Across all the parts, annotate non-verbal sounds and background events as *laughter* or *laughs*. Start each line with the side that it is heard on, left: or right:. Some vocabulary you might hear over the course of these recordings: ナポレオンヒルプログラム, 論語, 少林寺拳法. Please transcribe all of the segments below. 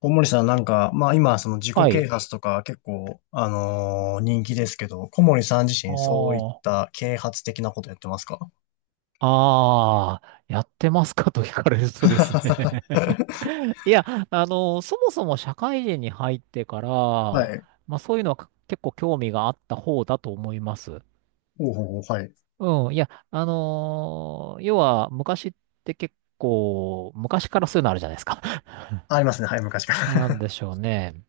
left: 小森さんなんか、まあ今その自己
right: は
left: 啓
right: い。
left: 発とか結構、人気ですけど、小森さん自身そういっ
right: ああ、
left: た啓発的なことやってますか？
right: ああ、やってますかと聞かれるとで
left: *laughs*
right: すね。 *laughs* いや、そもそも社会人に入ってから、
left: はい。
right: まあそういうのは結構興味があった方だと思います。
left: おうほうほう、はい。
right: うん、いや、要は昔って結構、昔からそういうのあるじゃないですか。
left: ありますね。はい、昔か
right: *laughs* なんで
left: ら。
right: しょうね。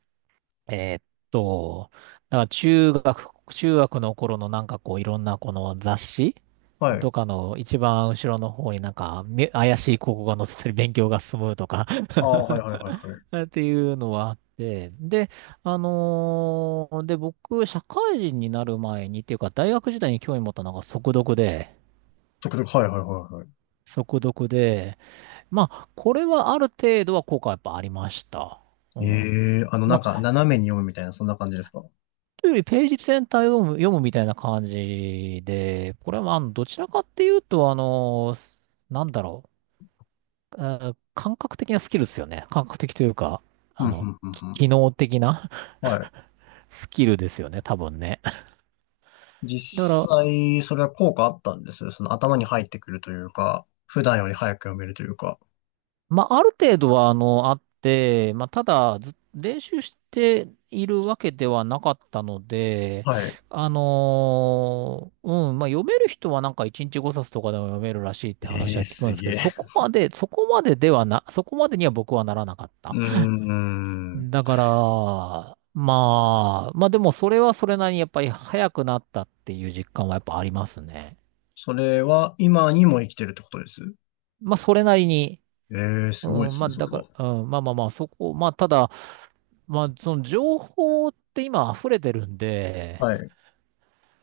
right: えーっと、だから中学の頃のなんかこういろんなこの雑誌
left: *laughs* はい。
right: とかの一番後ろの方になんかめ怪しい広告が載ってたり勉強が進むとか
left: ああ、はいはいはいはい。
right: *laughs* っていうのはあって、で、僕、社会人になる前にっていうか大学時代に興味持ったのが速読で、
left: とくちょく、はいはいはいはい。
right: 速読で、まあ、これはある程度は効果はやっぱありました。うん。
left: ええ、なん
right: ま
left: か
right: あ
left: 斜めに読むみたいな、そんな感じですか？
right: というよりページ全体を読むみたいな感じで、これはまあ、どちらかっていうと、なんだろ感覚的なスキルですよね。感覚的というか、
left: うん、うん、うん、
right: 機
left: う
right: 能的な
left: ん。はい。
right: *laughs* スキルですよね、多分ね。だか
left: 実
right: ら、
left: 際、それは効果あったんですその頭に入ってくるというか、普段より早く読めるというか。
right: まあ、ある程度は、あって、まあ、ただ、ず練習しているわけではなかったので、
left: はい。
right: うん、まあ、読める人はなんか1日5冊とかでも読めるらしいって話
left: ええ
right: は聞くん
left: す
right: ですけど、
left: げえ。
right: そこまでには僕はならなかった。
left: うーん。
right: だから、まあ、まあでもそれはそれなりにやっぱり早くなったっていう実感はやっぱありますね。
left: それは今にも生きてるってことです
right: まあ、それなりに、
left: ええー、すごい
right: う
left: で
right: ん、
left: す
right: まあ、
left: ね、それ
right: だか
left: は。
right: ら、うん、まあ、ただ、まあ、その情報って今溢れてるんで、
left: はい。う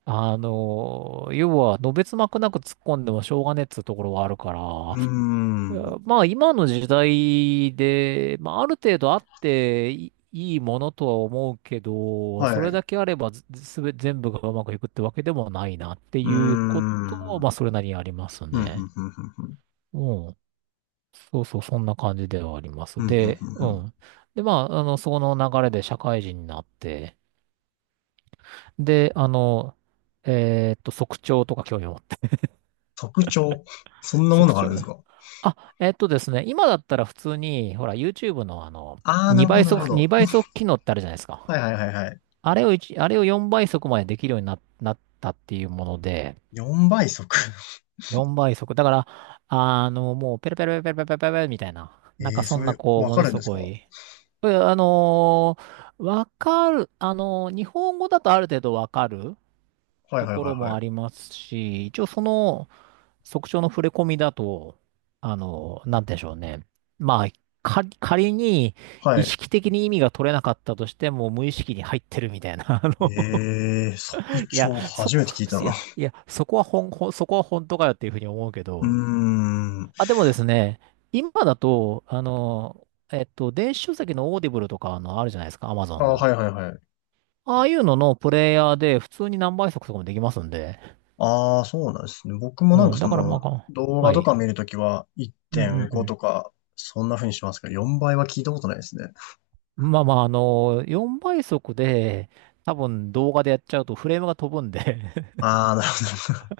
right: 要は、のべつ幕なく突っ込んでもしょうがねえっつうところはあるか
left: ー
right: ら、
left: ん。
right: うんまあ、今の時代で、まあ、ある程度あっていいいものとは思うけど、そ
left: は
right: れ
left: い。う
right: だけあればず、すべ、全部がうまくいくってわけでもないなって
left: ー
right: いうことは、
left: ん。
right: まあ、それなりにあります
left: ふんふん
right: ね。
left: ふんふんふん。
right: うん。そうそう、そんな感じではありま
left: ふ
right: す。
left: んふん
right: で、
left: ふんふ
right: う
left: ん。
right: ん。で、まあ、その流れで社会人になって、で、速聴とか興味を持って、
left: 特徴。そん
right: *laughs*
left: なもの
right: 速
left: があるんで
right: 聴、
left: すか？
right: あ、ですね、今だったら普通に、ほら、YouTube の
left: ああー、なるほ
right: 2倍
left: ど、なるほ
right: 速、
left: ど。
right: 2倍速機能ってあるじゃないですか。
left: はいはいはいはい。
right: あれを一あれを4倍速までできるようになったっていうもので、
left: 4倍速。*laughs*
right: 4倍速。だから、もう、ペラペラペラペラペラペラペラみたいな、なん
left: ええ
right: か
left: ー、
right: そ
left: そ
right: んな、
left: れ、
right: こう、
left: わ
right: も
left: か
right: の
left: るん
right: す
left: ですか？
right: ご
left: は
right: い、えあのーわかる、あのー日本語だとある程度わかる
left: いはい
right: と
left: はい
right: ころも
left: は
right: あり
left: い。
right: ますし、一応その速聴の触れ込みだと、なんて言うんでしょうね。まあ、仮に
left: は
right: 意
left: い。
right: 識的に意味が取れなかったとしても無意識に入ってるみたいな、*laughs* あの、
left: ええー、速
right: いや、
left: 聴
right: そ
left: 初
right: こ、
left: めて聞いた
right: い
left: な。
right: や、いや、そこは本、ほんそこは本当かよっていうふうに思うけ
left: うー
right: ど、
left: ん。
right: あ、でもですね、今だと、電子書籍のオーディブルとかあるじゃないですか、アマゾ
left: あ
right: ン
left: あ、は
right: の。
left: いはいはい。
right: ああいうののプレイヤーで普通に何倍速とかもできますんで。
left: ああ、そうなんですね。僕もなん
right: う
left: か
right: ん、
left: そ
right: だから
left: の、
right: まあか、
left: 動画
right: は
left: とか
right: い。
left: 見るときは
right: うんうん
left: 1.5
right: う
left: とか、そんな風にしますけど、4倍は聞いたことないですね。
right: ん。まあまあ、4倍速で、多分動画でやっちゃうとフレームが飛ぶんで
left: ああ、なるほど。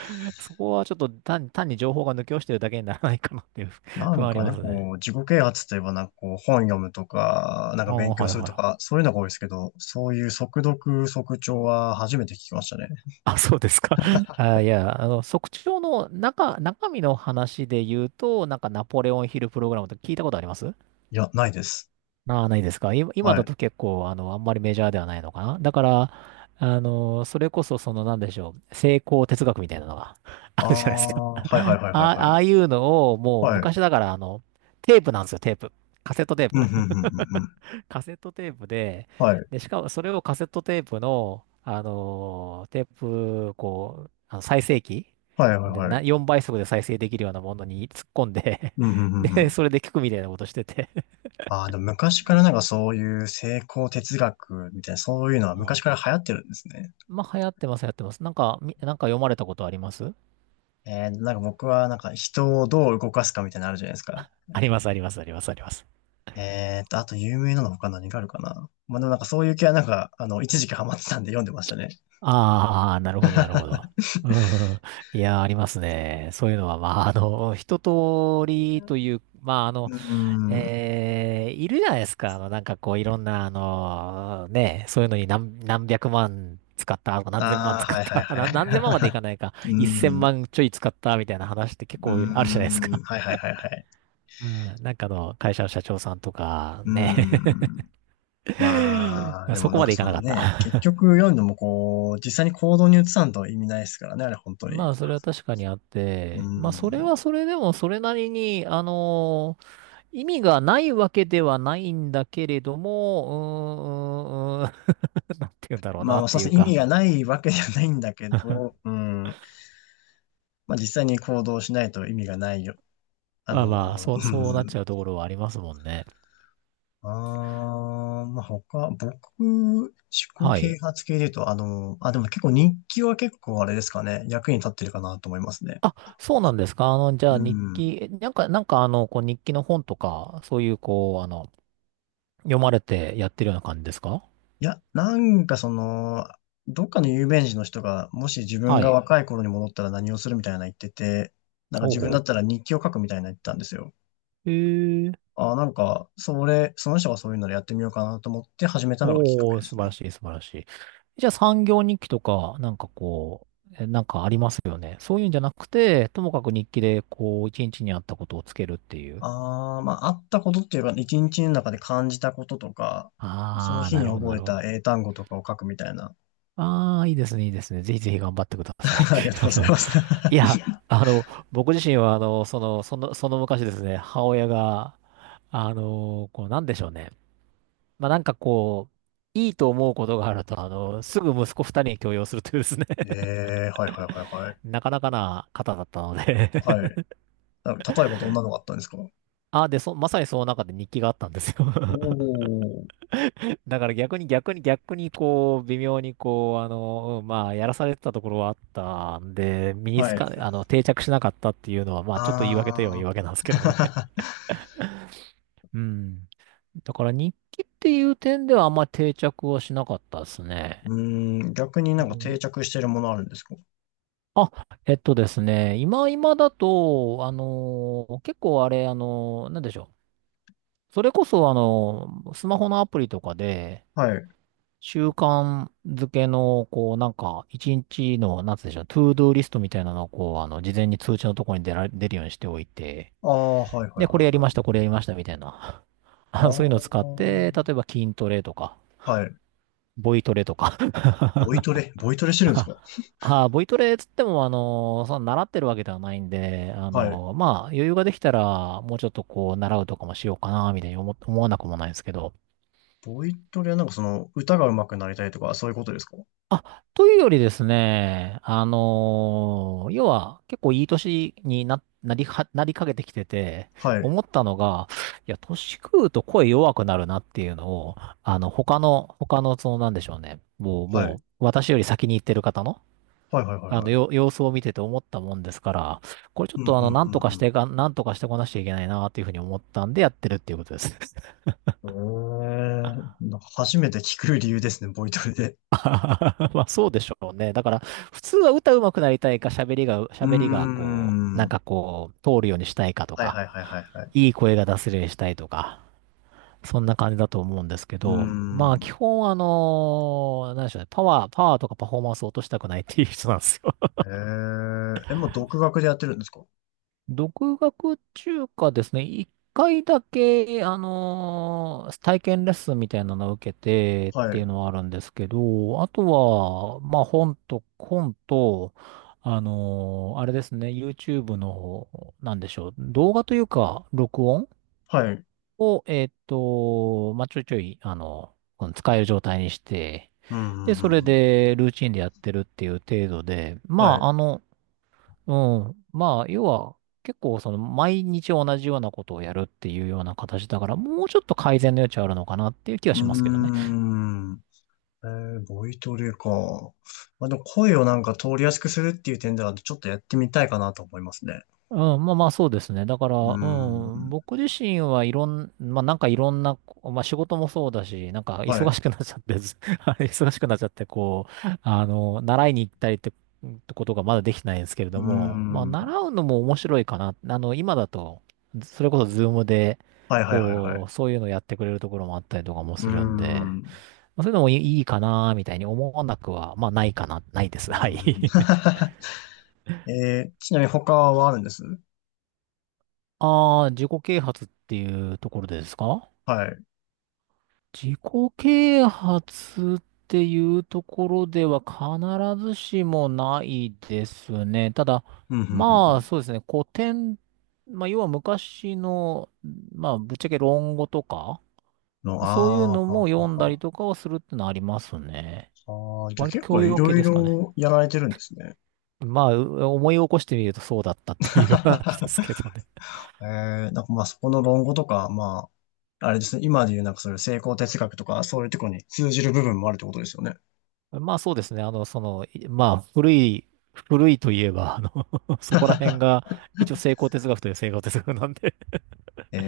right: *laughs* そこはちょっと単に情報が抜け落ちてるだけにならないかなっていう
left: *laughs*
right: *laughs*
left: な
right: 不
left: ん
right: 安あり
left: か
right: ま
left: ね、
right: す
left: こ
right: ね。
left: う、自己啓発といえばなんかこう、本読むとか、なんか
right: ああ、
left: 勉強
right: はい
left: する
right: は
left: と
right: い。
left: か、そういうのが多いですけど、そういう速読、速聴は初めて聞きましたね。
right: あ、そうですか。*laughs* あ、いや、測定の中身の話で言うと、なんかナポレオンヒルプログラムとか聞いたことあります？
left: いや、ないです。
right: ああ、ないですか。今、今
left: は
right: だ
left: い。
right: と結構、あんまりメジャーではないのかな。だから、それこそ、その、なんでしょう、成功哲学みたいなのが *laughs* あ
left: あ
right: るじゃないですか。
left: あ、
right: あ
left: はいはいはいはい
right: あ、あ
left: は
right: あいうのを、
left: い。
right: もう、
left: はい。
right: 昔だから、テープなんですよ、テープ。カセットテー
left: うん、
right: プ。
left: うん、うん、うん、うん。
right: *laughs* カセットテープで、
left: はい。
right: で、しかも、それをカセットテープの、テープ、こう、再生機
left: はいはい
right: で、
left: はい。
right: 4倍速で再生できるようなものに突っ込んで
left: うん、うん、
right: *laughs*
left: うん、う
right: で、そ
left: ん。
right: れで聞くみたいなことしてて、
left: ああ、でも昔からなんかそういう成功哲学みたいな、そういうのは
right: う
left: 昔
right: ん
left: から流行ってるんですね。
right: まあ、流行ってます、流行ってます。なんか、なんか読まれたことあります？
left: なんか僕はなんか人をどう動かすかみたいなのあるじゃないですか。
right: あります、あります、あります、あります。
left: あと有名なの他何があるかな。まあでもなんかそういう系はなんか、一時期ハマってたんで読んでましたね。
right: ああ、なるほど、なるほど。うん。いやー、ありますね。そういうのは、まあ、一通りという、まあ、
left: うーん。
right: いるじゃないですか。あの、なんかこう、いろんな、あの、ね、そういうのに何百万使った、何千万
left: ああ、
right: 使っ
left: はいはい
right: た、
left: は
right: *laughs* 何千万までいかないか、
left: い。*laughs*
right: 一千
left: うーん。
right: 万ちょい使った、みたいな話って結
left: うー
right: 構あるじゃないです
left: ん。
right: か。
left: はいはいはいはい。
right: うん。なんかあの、会社の社長さんとか、
left: うー
right: ね。
left: ん。まあ、
right: *laughs*
left: で
right: そ
left: も
right: こ
left: なん
right: ま
left: か
right: でいか
left: そ
right: な
left: の
right: かっ
left: ね、結
right: た。
left: 局読んでもこう、実際に行動に移さんと意味ないですからね、あれ本
right: *laughs*
left: 当に。
right: まあ、それは確かにあっ
left: う
right: て、まあ、それ
left: ん。
right: はそれでも、それなりに、意味がないわけではないんだけれども、うーん、うーん、うーん *laughs* なんて言うんだろうな
left: ま
right: っ
left: あ、そ
right: て
left: う
right: い
left: です
right: う
left: ね、意
right: か、
left: 味がないわけじゃないんだけど、
right: *laughs*
left: うん。まあ、実際に行動しないと意味がないよ。
right: まあまあ、そ
left: う
right: う、そうなっち
left: ん。
right: ゃうところはありますもんね。
left: あー、まあ、他、僕、思考
right: は
left: 啓
right: い。
left: 発系で言うと、あ、でもね結構日記は結構あれですかね、役に立ってるかなと思いますね。
right: あ、そうなんですか。あの、じ
left: う
right: ゃあ日
left: ん。
right: 記、なんか、なんかあの、こう日記の本とか、そういう、こう、読まれてやってるような感じですか？
left: いや、なんかその、どっかの有名人の人が、もし自分
right: は
left: が
right: い。
left: 若い頃に戻ったら何をするみたいな言ってて、なんか
right: ほう
left: 自分だっ
right: ほ
left: たら日記を書くみたいな言ってたんですよ。
right: う。へえ。
left: あー、なんか、それ、その人がそういうのでやってみようかなと思って始めたのがきっかけ
right: おー、
left: で
right: 素晴
left: す
right: ら
left: ね。
right: しい、素晴らしい。じゃあ産業日記とか、なんかこう、なんかありますよね。そういうんじゃなくて、ともかく日記で、こう、一日にあったことをつけるっていう。
left: ああ、まあ、あったことっていうか、一日の中で感じたこととか、その
right: ああ、
left: 日
right: な
left: に
right: るほど、な
left: 覚え
right: るほ
left: た
right: ど。
left: 英単語とかを書くみたいな。
right: ああ、いいですね、いいですね。ぜひぜひ頑張ってください。
left: *laughs* ありがと
right: *laughs*
left: う
right: あ
left: ござい
right: の、
left: ます。
right: い
left: *laughs*
right: や、あの、僕自身は、その昔ですね、母親が、こう、なんでしょうね。まあ、なんかこう、いいと思うことがあると、すぐ息子二人に強要するというですね、
left: ええはいはいはいはい。
right: なかなかな方だったので。
left: は
right: *laughs*
left: い。あ、例えばどんなのがあったんですか？
right: あ、で、そ、まさにその中で日記があったんですよ。
left: お
right: *laughs*
left: ー。
right: だから逆にこう、微妙にこう、うんまあ、やらされてたところはあったんで、身に
left: は
right: つ
left: い。
right: か、あの、定着しなかったっていうのは、まあ、ちょっと言い訳といえば言い
left: あ
right: 訳なんで
left: あ。
right: すけどね。
left: *laughs*
right: *laughs* うん。だから日記っていう点ではあんまり定着はしなかったですね。
left: うーん、逆にな
right: う
left: んか定
right: ん。
left: 着してるものあるんですか？
right: あ、えっとですね、今今だと、結構あれ、なんでしょう、それこそ、スマホのアプリとかで、
left: はい。
right: 習慣づけの、こう、なんか、一日の、なんつうんでしょう、トゥードゥーリストみたいなのを、こう、事前に通知のところに出るようにしておいて、
left: ああ、はいはい
right: で、こ
left: はい
right: れやり
left: は
right: まし
left: い。
right: た、これやりました、みたいな。*laughs*
left: あ
right: あ、そういうのを使っ
left: あ。
right: て、例えば筋トレとか、
left: はい。
right: ボイトレとか。
left: ボイトレ、ボイトレしてるんです
right: *laughs*
left: か？
right: あ、ボイトレつっても、その習ってるわけではないんで、
left: はい。
right: まあ、余裕ができたら、もうちょっとこう、習うとかもしようかな、みたいに思わなくもないんですけど、
left: ボイトレはなんかその歌が上手くなりたいとか、そういうことですか？
right: あ、というよりですね、要は結構いい年になりかけてきてて、
left: はい。
right: 思ったのが、いや、年食うと声弱くなるなっていうのを、あの、他の、その、なんでしょうね、
left: は
right: も
left: い。
right: う、私より先に行ってる方の、
left: はいはいはい
right: あの、
left: はい。
right: 様子を見てて思ったもんですから、これちょっ
left: うん
right: とあ
left: う
right: の、
left: んうんうん。
right: なんとかしてこなきゃいけないなっていうふうに思ったんでやってるっていうことです。
left: なんか初めて聞く理由ですね、ボイトレで。
right: *laughs* まあそうでしょうね。だから普通は歌うまくなりたいか
left: うー
right: 喋りがこう、なん
left: ん。
right: かこう通るようにしたいかと
left: はい
right: か、
left: はいはいはいはい。
right: いい声が出せるようにしたいとか、そんな感じだと思うんですけ
left: うー
right: ど、まあ基
left: ん。
right: 本あの、何でしょうね、パワーとかパフォーマンスを落としたくないっていう人なんですよ。
left: もう独学でやってるんですか？
right: 独学中華ですね。一回だけ、体験レッスンみたいなのを受けてっ
left: は
right: ていう
left: い。
right: のはあるんですけど、あとは、まあ本と、あれですね、YouTube の、なんでしょう、動画というか、録音
left: はい。
right: を、まあちょいちょい、あの、うん使える状態にして、
left: うんう
right: で、
left: んう
right: それ
left: んうん。
right: でルーチンでやってるっていう程度で、ま
left: はい。
right: あ
left: う
right: あの、うん。まあ、要は、結構その毎日同じようなことをやるっていうような形だから、もうちょっと改善の余地あるのかなっていう気は
left: ー
right: しますけどね。
left: ん。ボイトレか。まあ、でも声をなんか通りやすくするっていう点では、ちょっとやってみたいかなと思いますね。
right: うん、まあまあそうですね。だから、
left: うー
right: うん、
left: ん。
right: 僕自身はいろん、まあなんかいろんな、まあ仕事もそうだし、なんか
left: は
right: 忙
left: い。
right: しくなっちゃって、ず *laughs* あれ忙しくなっちゃって、こう、あの、習いに行ったりって、ってことがまだできてないんですけれ
left: う
right: ど
left: ー
right: も、まあ習
left: ん。
right: うのも面白いかな。あの、今だと、それこそズームで、
left: はいはいはいはい。
right: こう、そういうのやってくれるところもあったりとかも
left: うー
right: するんで、
left: ん。う
right: まあ、そういうのもいいかな、みたいに思わなくは、ないで
left: ー
right: す。はい。*laughs*
left: ん。*laughs* ちなみに他はあるんです
right: ああ、自己啓発っていうところですか。
left: はい。
right: 自己啓発っていうところでは必ずしもないですね。ただ、
left: うん、うん、うんう
right: まあ
left: ん。
right: そうですね、古典、まあ要は昔の、まあぶっちゃけ論語とか、
left: の、
right: そういう
left: あ
right: の
left: あー、はあ、
right: も
left: は
right: 読ん
left: あ、
right: だり
left: は
right: とかをするってのはありますね。
left: あ。あー、じゃあ
right: 割と
left: 結
right: 教
left: 構い
right: 養系
left: ろい
right: ですかね。
left: ろやられてるんですね。
right: まあ、思い起こしてみるとそうだったっていう話ですけ
left: *laughs*
right: どね。
left: えなんかまあそこの論語とか、まあ、あれですね、今で言うなんかそういう成功哲学とか、そういうところに通じる部分もあるってことですよね。
right: まあそうですね。あの、その、まあ古い、古いといえば、あの *laughs* そこら辺が一応成功哲学という成功哲学なんで、
left: え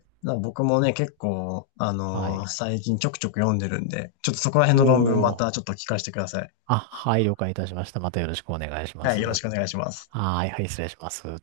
left: えな僕もね、結構、
right: *laughs* はい。
left: 最近ちょくちょく読んでるんで、ちょっとそこら辺の論文ま
right: おー。
left: たちょっと聞かせてください。
right: あ、はい、了解いたしました。またよろしくお願いしま
left: はい、
right: す。
left: よろし
right: は
left: くお願いします。
right: い、はい、失礼します。